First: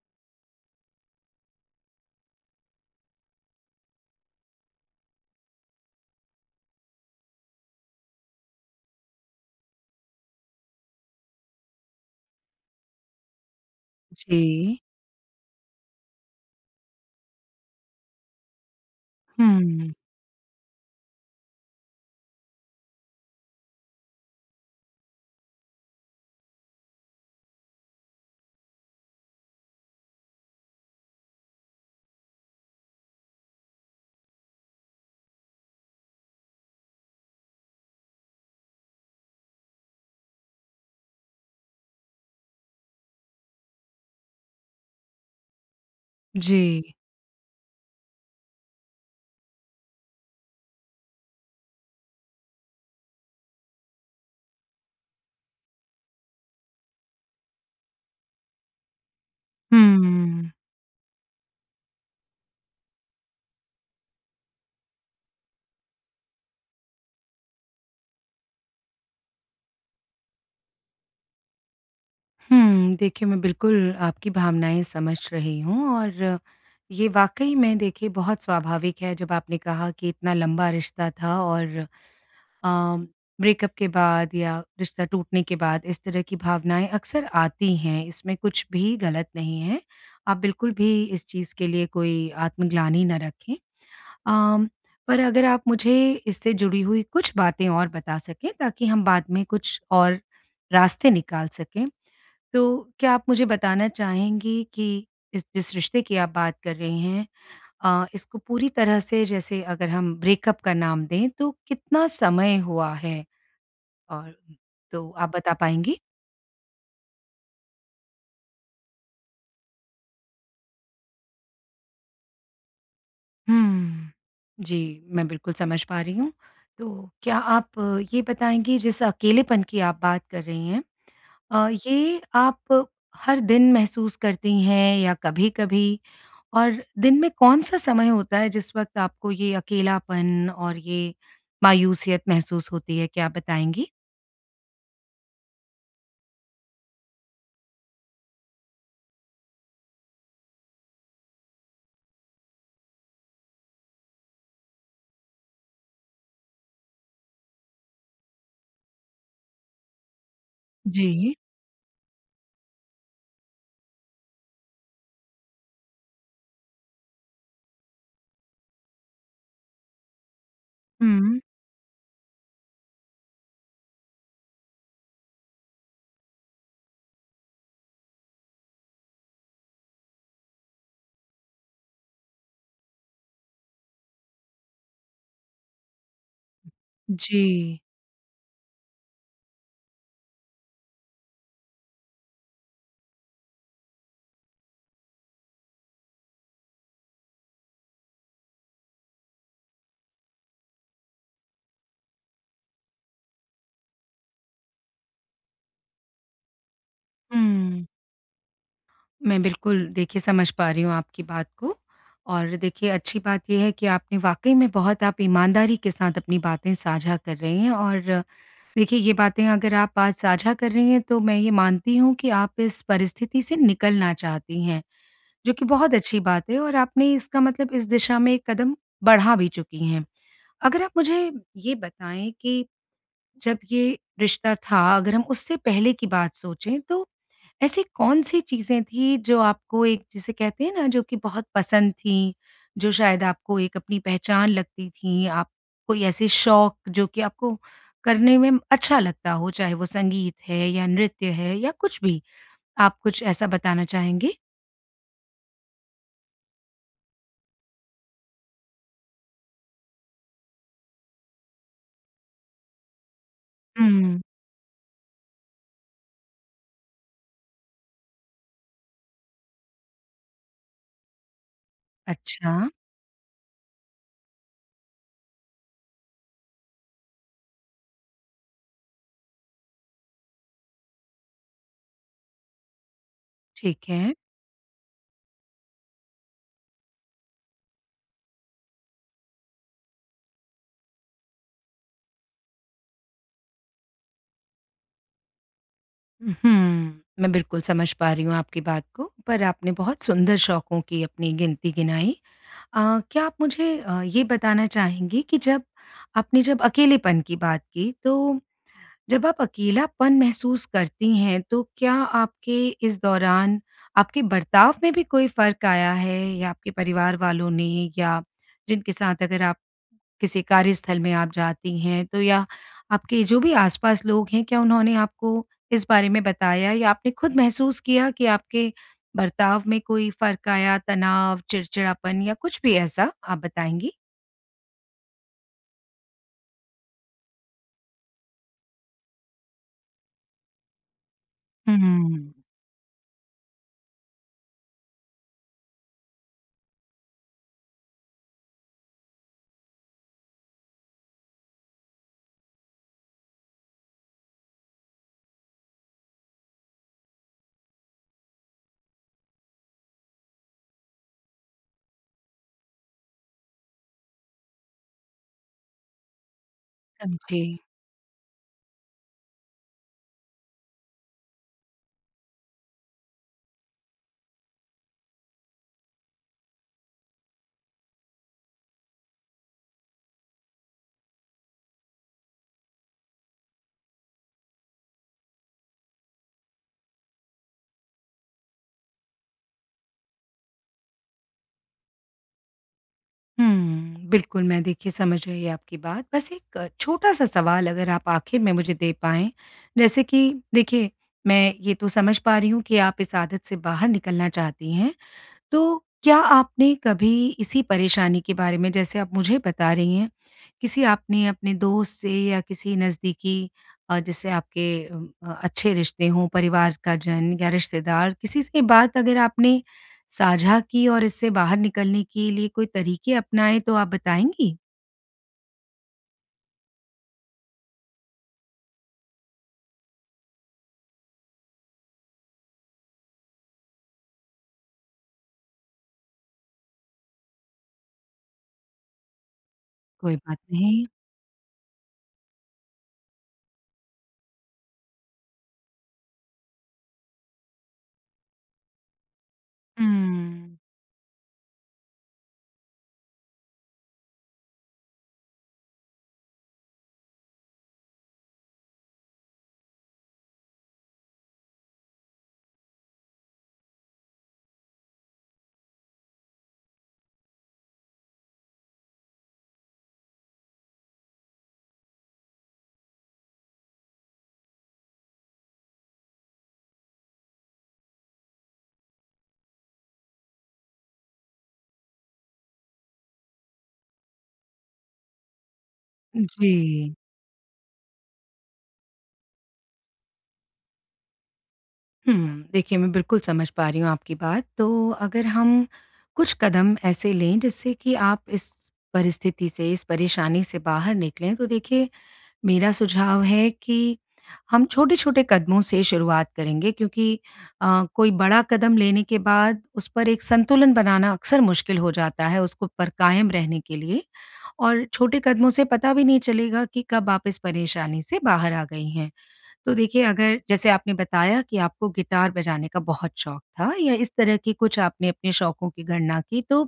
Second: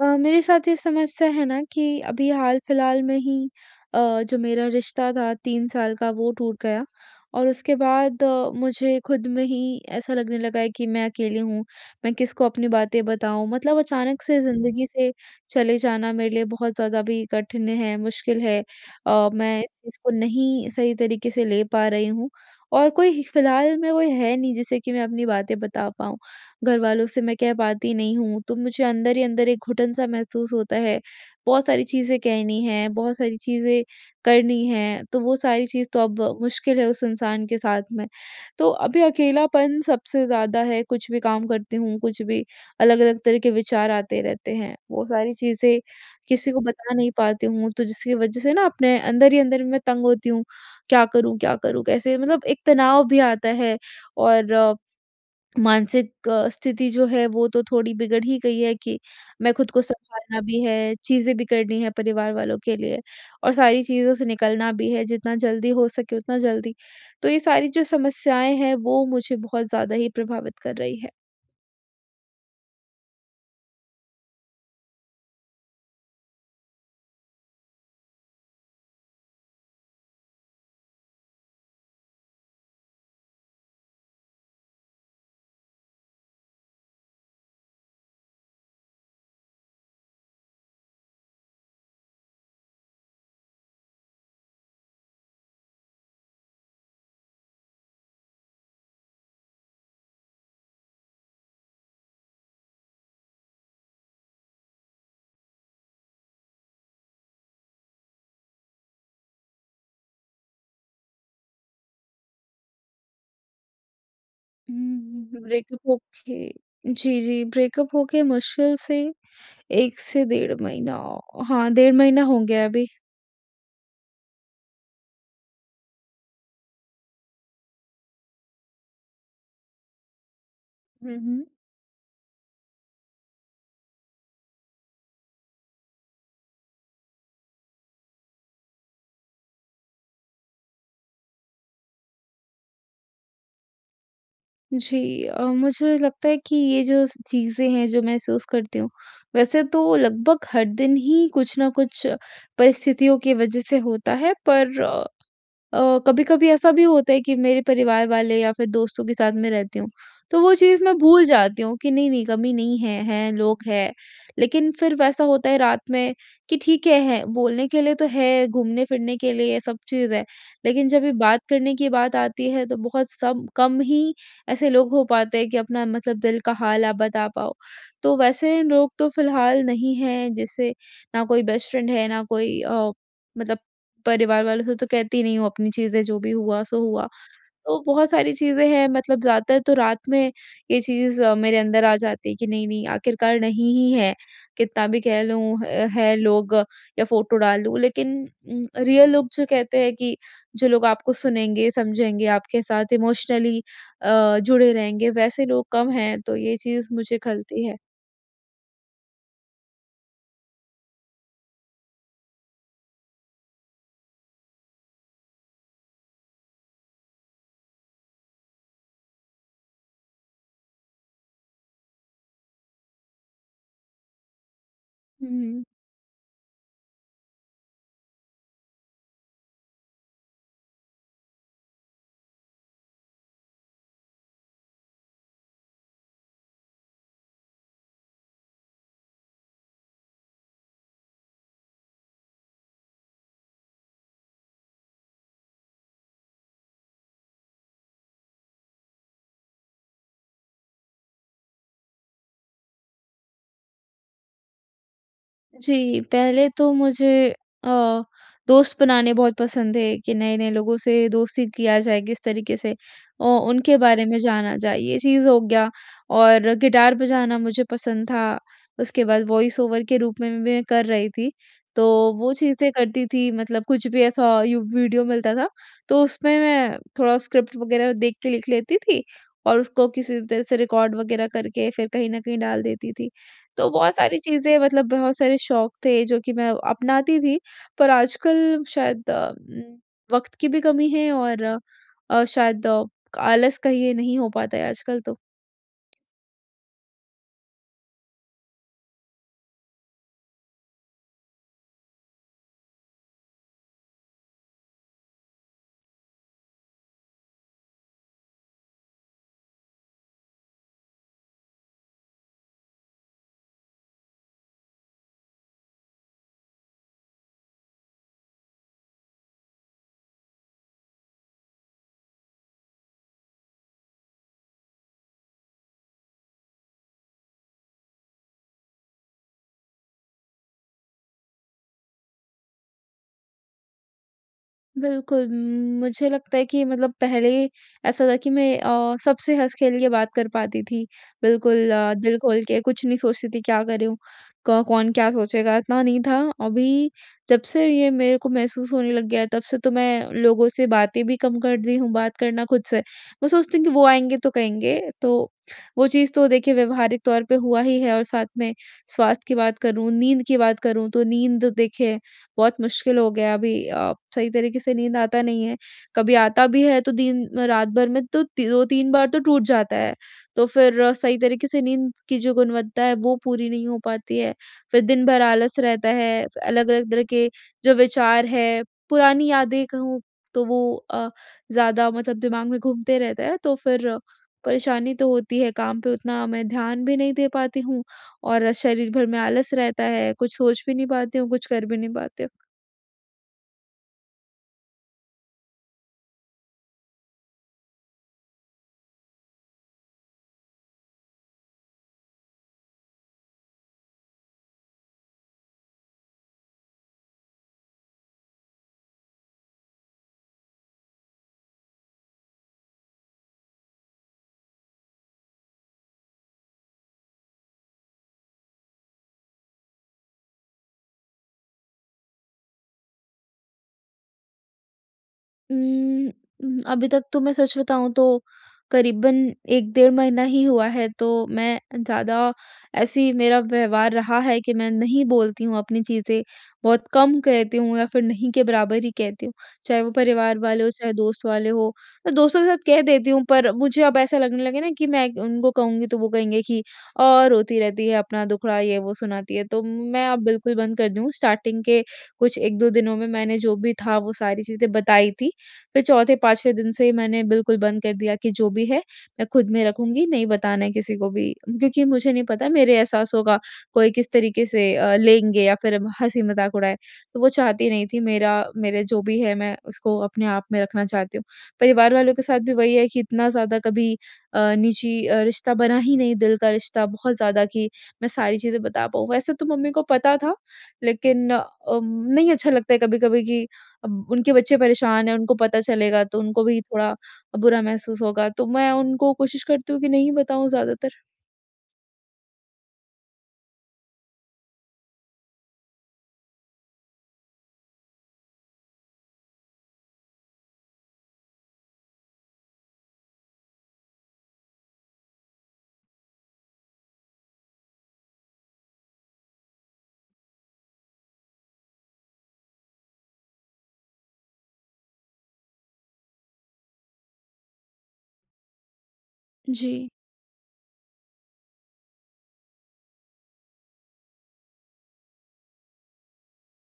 अ, मेरे साथ ये समस्या है ना कि अभी हाल-फिलहाल में ही अ, जो मेरा रिश्ता था 3 साल का वो टूट गया। और उसके बाद मुझे ख़ुद में ही ऐसा लगने लगा है कि मैं अकेली हूँ, मैं किसको अपनी बातें बताऊँ? मतलब अचानक से जी। ज़िंदगी से चले जाना मेरे लिए बहुत ज़्यादा भी कठिन है, मुश्किल है। और मैं इस हुँ। इसको नहीं सही तरीके से ले पा रही हूँ। और कोई फिलहाल में कोई है नहीं जिसे कि मैं अपनी बातें बता पाऊँ। घरवालों से मैं कह पाती नहीं हूँ, तो मुझे अंदर ही अंदर एक घुटन सा महसूस होता है। बहुत सारी चीज़ें कहनी है, बहुत सारी चीज़ें करनी हैं, तो वो सारी चीज़ तो अब मुश्किल है उस इंसान के साथ में। तो अभी अकेलापन सबसे ज़्यादा है, कुछ भी काम करती हूँ, कुछ भी अलग-अलग तरह के विचार आते रहते हैं। वो सारी चीज़ें किसी को जी। बता नहीं पाती हूँ, तो जिसकी वजह से ना अपने अंदर ही अंदर मैं तंग होती हूँ, क्या करूँ? क्या करूँ? कैसे? मतलब एक तनाव भी आता है। और मानसिक स्थिति जो है वो तो थोड़ी बिगड़ ही गई है कि मैं ख़ुद को संभालना हुँ। भी है, चीज़ें भी करनी है परिवार वालों के लिए और सारी चीज़ों से निकलना भी है, जितना जल्दी हो सके उतना जल्दी। तो ये सारी जो समस्याएँ हैं, वो मुझे बहुत ज़्यादा ही प्रभावित कर रही है। हुँ, देखिए, मैं बिल्कुल आपकी भावनाएँ समझ रही हूँ और ये वाक़ई में देखिए, बहुत स्वाभाविक है, जब आपने कहा कि इतना लंबा रिश्ता था और अ, ब्रेकअप के बाद या रिश्ता टूटने के बाद इस तरह की भावनाएँ अक्सर आती हैं, इसमें कुछ भी ग़लत नहीं है। आप बिल्कुल भी इस चीज़ के लिए कोई आत्मग्लानि ना रखें। अ, पर अगर आप मुझे इससे जुड़ी हुई कुछ बातें और बता सकें, ताकि हम बाद में कुछ और रास्ते निकाल सकें, तो क्या आप मुझे बताना चाहेंगी कि इस जिस रिश्ते की आप बात कर रही हैं अ, इसको पूरी तरह से जैसे अगर हम ब्रेकअप का नाम दें, तो कितना समय हुआ है? और हुँ, तो आप हुँ। बता ब्रेकअप पाएँगी? होके जी, जी। ब्रेकअप होके मुश्किल से 1 से डेढ़ महीना हाँ, डेढ़ महीना हो गया है अभी। हुँ। जी, मैं बिल्कुल समझ पा रही हूँ। तो क्या आप ये बताएँगी, जिस अकेलेपन की आप बात कर रही हैं हुँ, हुँ। अ, ये आप हर दिन महसूस करती हैं या कभी-कभी और दिन में कौन-सा समय होता है, जिस वक़्त आपको ये अकेलापन और ये मायूसियत महसूस होती है? क्या आप बताएँगी? जी। अ, मुझे लगता है कि ये जो स चीज़ें हैं जो महसूस करती हूँ, वैसे तो लगभग हर दिन ही कुछ न कुछ परिस्थितियों की वजह से होता है पर अ अ, कभी-कभी ऐसा भी होता है कि मेरे परिवार वाले या फिर दोस्तों के साथ में रहती हूँ। तो वो चीज़ मैं भूल जी। जाती हूँ कि नहीं-नहीं कमी नहीं है, हैं लोग हैं। लेकिन फिर वैसा होता है रात में कि ठीक है, है। बोलने के लिए तो है घूमने फिरने के लिए सब चीज़ है, लेकिन जब भी हुँ। बात करने की बात आती है तो बहुत सब कम ही ऐसे लोग हो पाते कि अपना मतलब दिल का हाल आप बता पाओ। तो वैसे लोग तो फिलहाल नहीं हैं जैसे ना कोई बेस्ट फ्रेंड है, ना कोई अ, मतलब परिवार वालों से तो कहती नहीं हूँ अपनी चीज़ें जो भी हुआ सो हुआ। जी। तो बहुत सारी चीज़ें हैं मतलब ज़्यादातर तो रात में ये चीज़ मेरे अंदर आ जाती कि नहीं-नहीं आखिरकार नहीं ही है, कितना भी कह लूँ अ, है लोग या फोटो डालूँ लेकिन उम, रियल लोग जो कहते हैं कि जो लोग आपको सुनेंगे, समझेंगे आपके साथ इमोशनली अ, जुड़े रहेंगे, वैसे लोग कम हैं तो ये चीज़ मुझे ख़लती है। हुँ। मैं बिल्कुल देखिए समझ पा रही हूँ आपकी बात को। और देखिए, अच्छी बात ये है कि आपने वाक़ई में बहुत आप ईमानदारी के साथ अपनी बातें साझा कर रही हैं। और देखिए ये बातें अगर आप आज साझा कर रही हैं तो मैं ये मानती हूँ कि आप इस परिस्थिति से निकलना चाहती हैं, हुँ, जो हुँ। कि बहुत अच्छी बात है और आपने इसका मतलब इस दिशा में एक कदम बढ़ा भी चुकी हैं। अगर आप मुझे ये बताएँ कि, जब ये रिश्ता था अगर हम उससे पहले की बात सोचें तो ऐसी कौन-सी चीज़ें थीं, जो आपको एक जिसे कहते हैं ना जो कि बहुत पसंद थीं, जो शायद आपको एक अपनी पहचान लगती थीं? आप कोई ऐसे शौक जो कि आपको करने में अच्छा लगता हो, चाहे वो संगीत है या नृत्य है या कुछ भी, आप कुछ ऐसा बताना चाहेंगी? जी, पहले तो मुझे अ, दोस्त बनाने बहुत पसंद थे, कि नए-नए लोगों से दोस्ती किया जाए किसी तरीके से औ उनके बारे में हुँ। जाना जाए, ये चीज़ हो गया और गिटार बजाना मुझे पसंद था। उसके बाद वॉइस ओवर के रूप में भी मैं कर रही थी। तो वो अच्छा। चीज़ें करती थी मतलब कुछ भी ऐसा यूँ वीडियो मिलता था, तो उसमें मैं थोड़ा स्क्रिप्ट वग़ैरह देख के लिख लेती थी और उसको किसी भी तरह से रिकॉर्ड वग़ैरह करके, फिर कहीं न कहीं डाल देती थी। तो ठीक बहुत है। सारी चीज़ें मतलब बहुत सारे शौक थे, जो कि मैं अपनाती थी, पर आजकल शायद उम, वक़्त की भी कमी है और अ, शायद क आलस का ये नहीं हो पाता है आजकल तो। उ, हुँ। मैं बिल्कुल समझ पा रही हूँ आपकी बात को। पर आपने बहुत सुंदर शौकों की अपनी गिनती गिनाई। अ, क्या आप मुझे अ, ये बताना चाहेंगी कि जब आपने जब अकेलेपन की बात की, तो जब आप अकेलापन महसूस करती हैं। तो क्या आपके इस दौरान आपके बर्ताव में भी कोई फ़र्क आया है या आपके परिवार वालों ने या जिनके साथ अगर आप, किसी कार्यस्थल में आप जाती हैं, तो या आपके जो भी आसपास लोग हैं, क्या उन्होंने आपको इस बारे में बताया या आपने खुद महसूस किया कि आपके बर्ताव में कोई फ़र्क आया, तनाव, चिड़चिड़ापन या कुछ भी ऐसा? आप बताएँगी? बिल्कुल। उम, मुझे लगता है कि मतलब पहले ऐसा था कि मैं अ, सबसे हँस-खेल के बात कर पाती थी, बिल्कुल हुँ, अ, हुँ, दिल हुँ। खोल के कुछ नहीं सोचती थी क्या कर रहीं हूँ, क कौन क्या सोचेगा? इतना नहीं था, अभी जब से ये मेरे को महसूस होने लग गया है तब से तो मैं लोगों से बातें भी कम कर दी हूँ बात करना खुद से। मैं सोचती हूँ कि वो आएँगे तो कहेंगे तो वो चीज़ तो देखिए व्यवहारिक तौर पे हुआ ही है और साथ में स्वास्थ्य की बात करूँ, नींद की बात करूँ तो नींद देखिए बहुत मुश्किल हो गया है अभी। अ, सही तरीके से नींद आता नहीं है कभी आता भी है तो दिन समझी। रात भर में तो ती 2-3 बार तो टूट जाता है। तो फ़िर सही तरीके से नींद की जो गुणवत्ता है वो पूरी नहीं हो पाती है। फ़िर दिन भर आलस रहता है, अलग-अलग तरह के जो विचार हैं, पुरानी यादें कहूँ तो वो अ, ज़्यादा मतलब दिमाग में घूमते रहता है। तो फ़िर परेशानी तो होती है, काम पे उतना मैं ध्यान भी नहीं दे पाती हूँ और शरीर भर में आलस रहता है, कुछ सोच भी नहीं पाती हूँ, कुछ कर भी नहीं पाते। हुँ, बिल्कुल मैं देखिए समझ गई आपकी बात। बस एक छोटा-सा सवाल अगर आप आखिर में मुझे दे पाएँ। जैसे कि देखिए मैं ये तो समझ पा रही हूँ कि आप इस आदत से बाहर निकलना चाहती हैं। तो क्या आपने कभी इसी परेशानी के बारे में जैसे आप मुझे बता रहीं हैं किसी आपने अपने दोस्त से या किसी नज़दीकी अ, जिससे आपके अ, अच्छे रिश्ते हों परिवार का जन या रिश्तेदार किसी से बात अगर आपने साझा की और इससे बाहर निकलने के लिए कोई तरीके अपनाएँ तो आप बताएँगी? उम्म, उम, अभी तक तो मैं सच बताऊँ तो करीबन 1 डेढ़ महीना ही हुआ है तो मैं ज़्यादा ऐसी मेरा व्यवहार रहा है कि मैं नहीं बोलती हूँ अपनी चीज़ें। बहुत कम कहती हूँ या फ़िर नहीं के बराबर ही कहती हूँ। चाहे वो कोई परिवार बात वाले हों नहीं। चाहे दोस्त वाले हों। मैं दोस्तों के साथ कह देती हूँ पर मुझे अब ऐसा लगने लगे ना कि मैं उनको कहूँगी तो वो कहेंगे कि औ रोती रहती है अपना दुखड़ा ये वो सुनाती है। तो मैं अब बिल्कुल हम्म। बंद कर दूँ। स्टार्टिंग के कुछ 1-2 दिनों में मैंने जो भी था वो सारी चीजें बताई थी फ़िर चौथे-पाँचवें दिन से मैंने बिल्कुल बंद कर दिया कि जो भी है मैं ख़ुद में रखूँगी नहीं बताना किसी को भी क्योंकि मुझे नहीं पता मेरे एहसासों का कोई किस तरीके से अ, लेंगे या फ़िर हँसी-मज़ाक उड़ाए। तो वो चाहती नहीं थी मेरा मेरे जो भी है मैं उसको अपने आप में रखना चाहती हूँ। परिवार वालों के साथ भी वही है कि इतना ज़्यादा कभी अ, निजी अ, रिश्ता बना ही नहीं दिल का रिश्ता बहुत ज़्यादा कि मैं सारी चीज़ें बता पाऊँ। वैसे तो मम्मी को पता था लेकिन अ, नहीं अच्छा लगता कभी-कभी कि अब उनके बच्चे परेशान हैं उनको पता चलेगा तो उनको भी थोड़ा जी। अ, बुरा महसूस होगा। तो मैं उनको कोशिश करती हूँ कि नहीं बताऊँ ज़्यादातर। हुँ, देखिए मैं बिल्कुल समझ पा रही हूँ आपकी बात, तो अगर हम कुछ कदम ऐसे लें जिससे कि आप इस परिस्थिति से, इस परेशानी से बाहर निकलें तो देखिए मेरा सुझाव है कि हम छोटे-छोटे कदमों से शुरुआत करेंगे क्योंकि अ, कोई बड़ा कदम लेने के बाद उस पर एक संतुलन बनाना अक्सर मुश्किल हो जाता है उसको पर कायम रहने के लिए। और छोटे कदमों से पता भी नहीं चलेगा कि कब आप इस परेशानी से बाहर आ गई हैं। तो जी। देखिए अगर जैसे आपने बताया कि आपको गिटार बजाने का बहुत शौक था या इस तरह की कुछ आपने अपने शौकों की गणना की तो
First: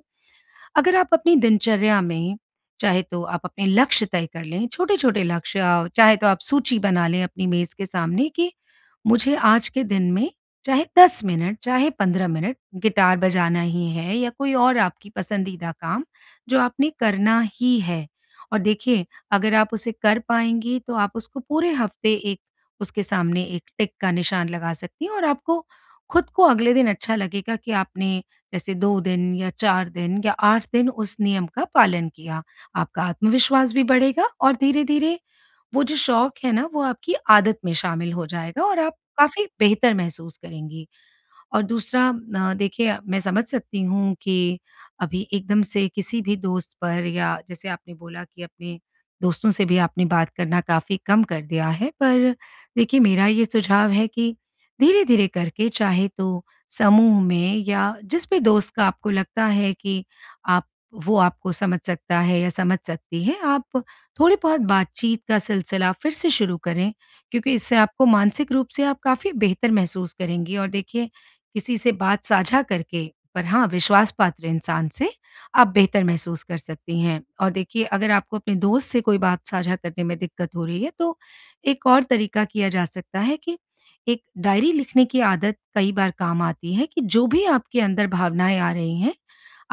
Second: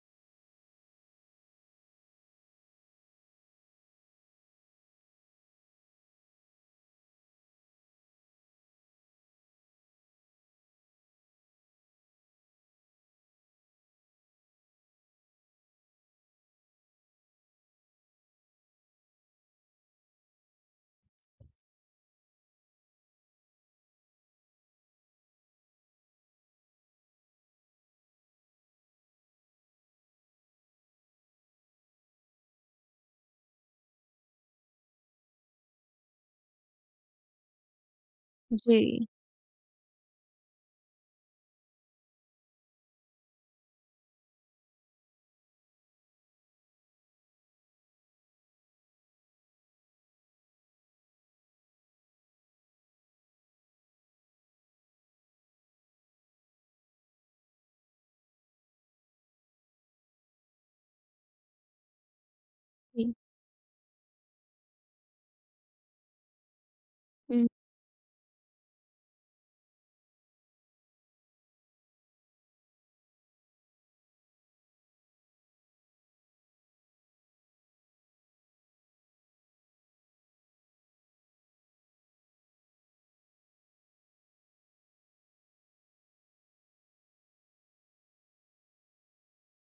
अगर आप अपनी दिनचर्या में, चाहे तो आप अपने लक्ष्य तय कर लें, छोटे-छोटे लक्ष्य चाहे तो आप सूची बना लें अपनी मेज़ के सामने कि मुझे आज के दिन में चाहे 10 मिनट, चाहे 15 मिनट गिटार बजाना ही है या कोई और आपकी पसंदीदा काम जो आपने करना ही है और देखिए अगर आप उसे कर पाएँगी तो आप उसको पूरे हफ्ते एक उसके सामने एक टिक का निशान लगा सकती हैं और आपको ख़ुद को अगले दिन अच्छा लगेगा कि आपने जैसे 2 दिन या 4 दिन या 8 दिन उस नियम का पालन किया। आपका आत्मविश्वास भी बढ़ेगा और धीरे-धीरे वो जो शौक है ना वो आपकी आदत में शामिल हो जाएगा और आप जी। काफ़ी बेहतर महसूस करेंगी। और दूसरा अ, देखिए मैं समझ सकती हूँ कि अभी एकदम से किसी भी दोस्त पर या जैसे आपने बोला कि अपने दोस्तों से भी आपने बात करना काफ़ी कम कर दिया है पर देखिए मेरा ये सुझाव है कि धीरे-धीरे करके चाहे तो समूह में या जिस भी दोस्त का आपको लगता है कि आप वो आपको समझ सकता है या समझ जी। सकती है आप थोड़ी बहुत बातचीत का सिलसिला फिर से शुरू करें। हुँ। क्योंकि इससे आपको मानसिक रूप से आप काफ़ी बेहतर महसूस करेंगी और देखिए किसी से बात साझा करके पर हाँ, विश्वास पात्र इंसान से आप बेहतर महसूस कर सकती हैं। और देखिए अगर आपको अपने दोस्त से कोई बात साझा करने में दिक्कत हो रही है तो एक और तरीका किया जा सकता है कि एक डायरी लिखने की आदत कई बार काम आती है कि जो भी आपके अंदर भावनाएँ आ रही हैं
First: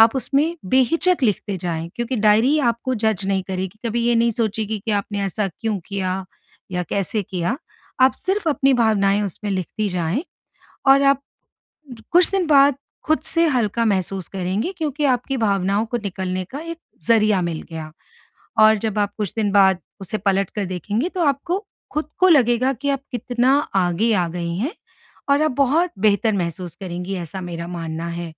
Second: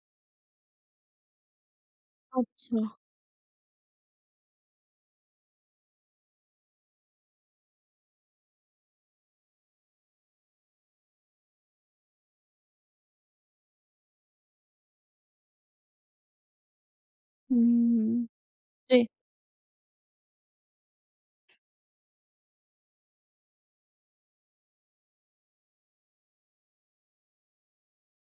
आप उसमें बेहिचक लिखते जाएँ, क्योंकि डायरी आपको अच्छा। जज़ नहीं करेगी, कभी ये नहीं सोचेगी कि आपने ऐसा क्यों किया? या कैसे किया? आप सिर्फ़ अपनी भावनाएँ उसमें लिखती जाएँ और आप कुछ दिन बाद ख़ुद से हल्का महसूस करेंगी क्योंकि आपकी भावनाओं को निकलने का एक ज़रिया मिल गया। हुँ। और जब जी। आप कुछ दिन बाद उसे पलट कर देखेंगी तो आपको ख़ुद को लगेगा कि आप कितना आगे आ गई हैं और आप बहुत बेहतर महसूस करेंगी ऐसा मेरा मानना है।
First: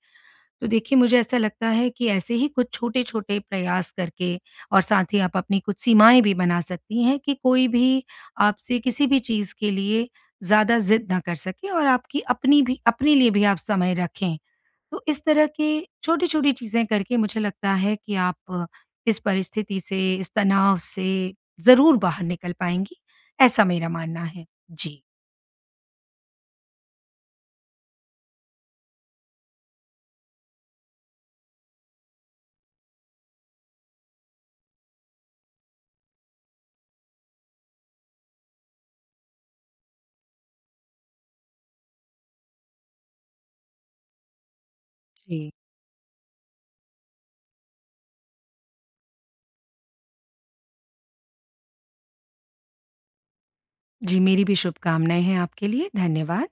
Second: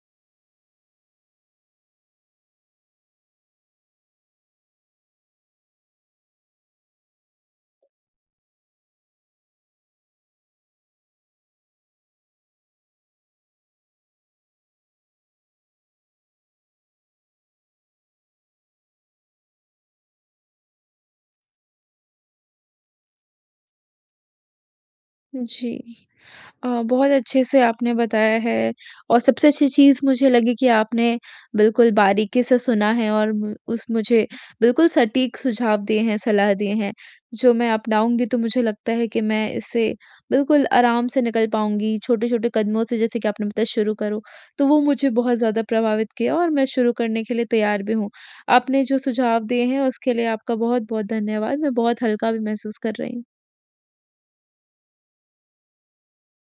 तो देखिए मुझे ऐसा लगता है कि ऐसे ही कुछ छोटे-छोटे प्रयास करके और साथ ही आप अपनी कुछ सीमाएँ भी बना सकती हैं कि कोई भी आपसे किसी भी चीज़ के लिए ज़्यादा ज़िद ना कर सके और आपकी अपनी भी अपने लिए भी आप समय रखें। तो इस तरह की छोटी-छोटी चीज़ें करके मुझे लगता है कि आप इस परिस्थिति से, इस तनाव से ज़रूर बाहर निकल पाएँगी, ऐसा मेरा मानना है। जी। जी। अ, बहुत अच्छे से आपने बताया है और सबसे अच्छी चीज़ मुझे लगी कि आपने बिल्कुल बारीकी से सुना है और उस मुझे बिल्कुल सटीक सुझाव दिए हैं, सलाह दिए हैं। जो मैं अपनाऊँगी तो मुझे लगता है कि मैं इससे बिल्कुल आराम से निकल पाऊँगी छोटे-छोटे कदमों से जैसे कि आपने बताया कि शुरू करो, तो वो मुझे बहुत जी। ज़्यादा प्रभावित किया और मैं शुरू करने के लिए तैयार भी हूँ। आपने जो सुझाव दिए हैं उसके लिए आपका बहुत-बहुत धन्यवाद मैं बहुत हल्का भी महसूस कर रही। जी, मेरी भी शुभकामनाएँ हैं आपके लिए। धन्यवाद।